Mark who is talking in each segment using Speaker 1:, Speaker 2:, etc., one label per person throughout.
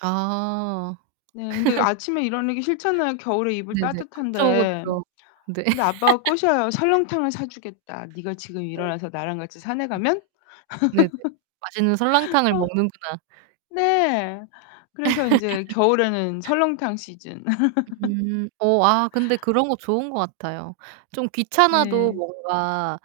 Speaker 1: 아.
Speaker 2: 네, 근데 아침에 일어나기 싫잖아요 겨울에 이불
Speaker 1: 네네. 그쵸,
Speaker 2: 따뜻한데.
Speaker 1: 그쵸. 네.
Speaker 2: 근데 아빠가 꼬셔요. "설렁탕을 사 주겠다. 네가 지금
Speaker 1: 네.
Speaker 2: 일어나서 나랑 같이 산에 가면."
Speaker 1: 네네. 맛있는 설렁탕을
Speaker 2: 어.
Speaker 1: 먹는구나.
Speaker 2: 네. 그래서 인제 겨울에는 설렁탕 시즌.
Speaker 1: 음 어 아 근데 그런 거 좋은 것 같아요. 좀 귀찮아도
Speaker 2: 네.
Speaker 1: 뭔가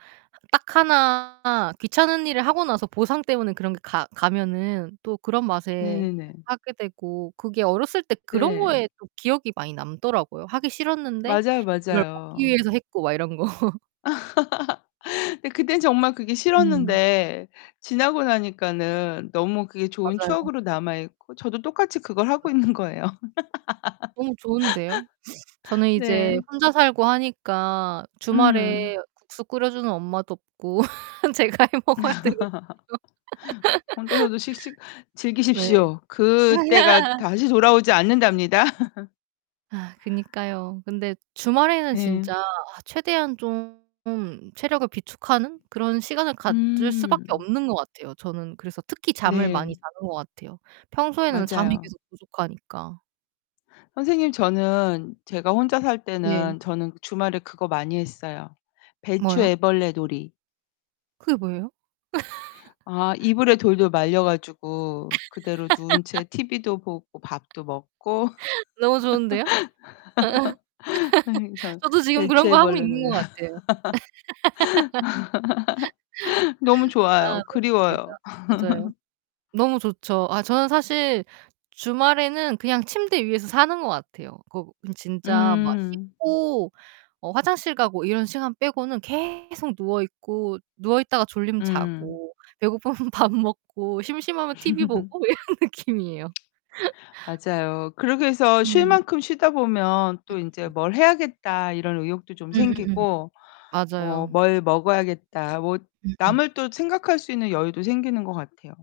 Speaker 1: 딱 하나 귀찮은 일을 하고 나서 보상 때문에 그런 게 가 가면은 또 그런 맛에
Speaker 2: 네네네.
Speaker 1: 하게 되고 그게 어렸을 때 그런
Speaker 2: 네.
Speaker 1: 거에 또 기억이 많이 남더라고요. 하기 싫었는데
Speaker 2: 맞아요,
Speaker 1: 이걸 먹기
Speaker 2: 맞아요.
Speaker 1: 위해서 했고 막 이런 거.
Speaker 2: 예 그땐 정말 그게
Speaker 1: 음.
Speaker 2: 싫었는데 지나고 나니까는 너무 그게 좋은
Speaker 1: 맞아요.
Speaker 2: 추억으로 남아 있고 저도 똑같이 그걸 하고
Speaker 1: 맞아요.
Speaker 2: 있는 거예요.
Speaker 1: 너무 좋은데요. 저는 이제
Speaker 2: 네.
Speaker 1: 혼자 살고 하니까
Speaker 2: 음.
Speaker 1: 주말에 국수 끓여 주는 엄마도 없고 제가 해 먹어야 되거든요.
Speaker 2: 혼자서도 씩씩
Speaker 1: 네.
Speaker 2: 즐기십시오. 그때가 다시 돌아오지 않는답니다.
Speaker 1: 아 그니까요. 근데 주말에는 진짜
Speaker 2: 예.
Speaker 1: 아 최대한 좀 체력을 비축하는 그런 시간을 가질 수밖에
Speaker 2: 음.
Speaker 1: 없는 것 같아요. 저는 그래서 특히 잠을 많이
Speaker 2: 네.
Speaker 1: 자는 것 같아요. 평소에는 잠이
Speaker 2: 맞아요.
Speaker 1: 계속 부족하니까.
Speaker 2: 선생님 저는 제가 혼자 살
Speaker 1: 네.
Speaker 2: 때는 저는 주말에 그거 많이 했어요. 배추
Speaker 1: 뭐요?
Speaker 2: 애벌레 놀이.
Speaker 1: 그게 뭐예요?
Speaker 2: 아, 이불에 돌돌 말려 가지고 그대로 누운 채 티비도 보고 밥도 먹고
Speaker 1: 너무 좋은데요.
Speaker 2: 아이 저
Speaker 1: 저도 지금
Speaker 2: 배추
Speaker 1: 그런 거 하고
Speaker 2: 애벌레
Speaker 1: 있는
Speaker 2: 놀라
Speaker 1: 것 같아요.
Speaker 2: 너무
Speaker 1: 아,
Speaker 2: 좋아요.
Speaker 1: 웃기다.
Speaker 2: 그리워요.
Speaker 1: 맞아요. 너무 좋죠. 아 저는 사실 주말에는 그냥 침대 위에서 사는 것 같아요. 그 진짜 막
Speaker 2: 음.
Speaker 1: 씻고 어 화장실 가고 이런 시간 빼고는 계속 누워 있고 누워 있다가 졸리면
Speaker 2: 음.
Speaker 1: 자고 배고프면 밥 먹고 심심하면 TV 보고 이런 느낌이에요.
Speaker 2: 맞아요. 그러기 위해서
Speaker 1: 음.
Speaker 2: 쉴만큼 쉬다 보면
Speaker 1: 음
Speaker 2: 또 인제
Speaker 1: 음.
Speaker 2: '뭘 해야겠다.' 이런 의욕도 좀
Speaker 1: 음음음.
Speaker 2: 생기고 뭐
Speaker 1: 맞아요.
Speaker 2: '뭘 먹어야겠다.' 뭐
Speaker 1: 음음.
Speaker 2: 남을 또 생각할 수 있는 여유도 생기는 것 같아요.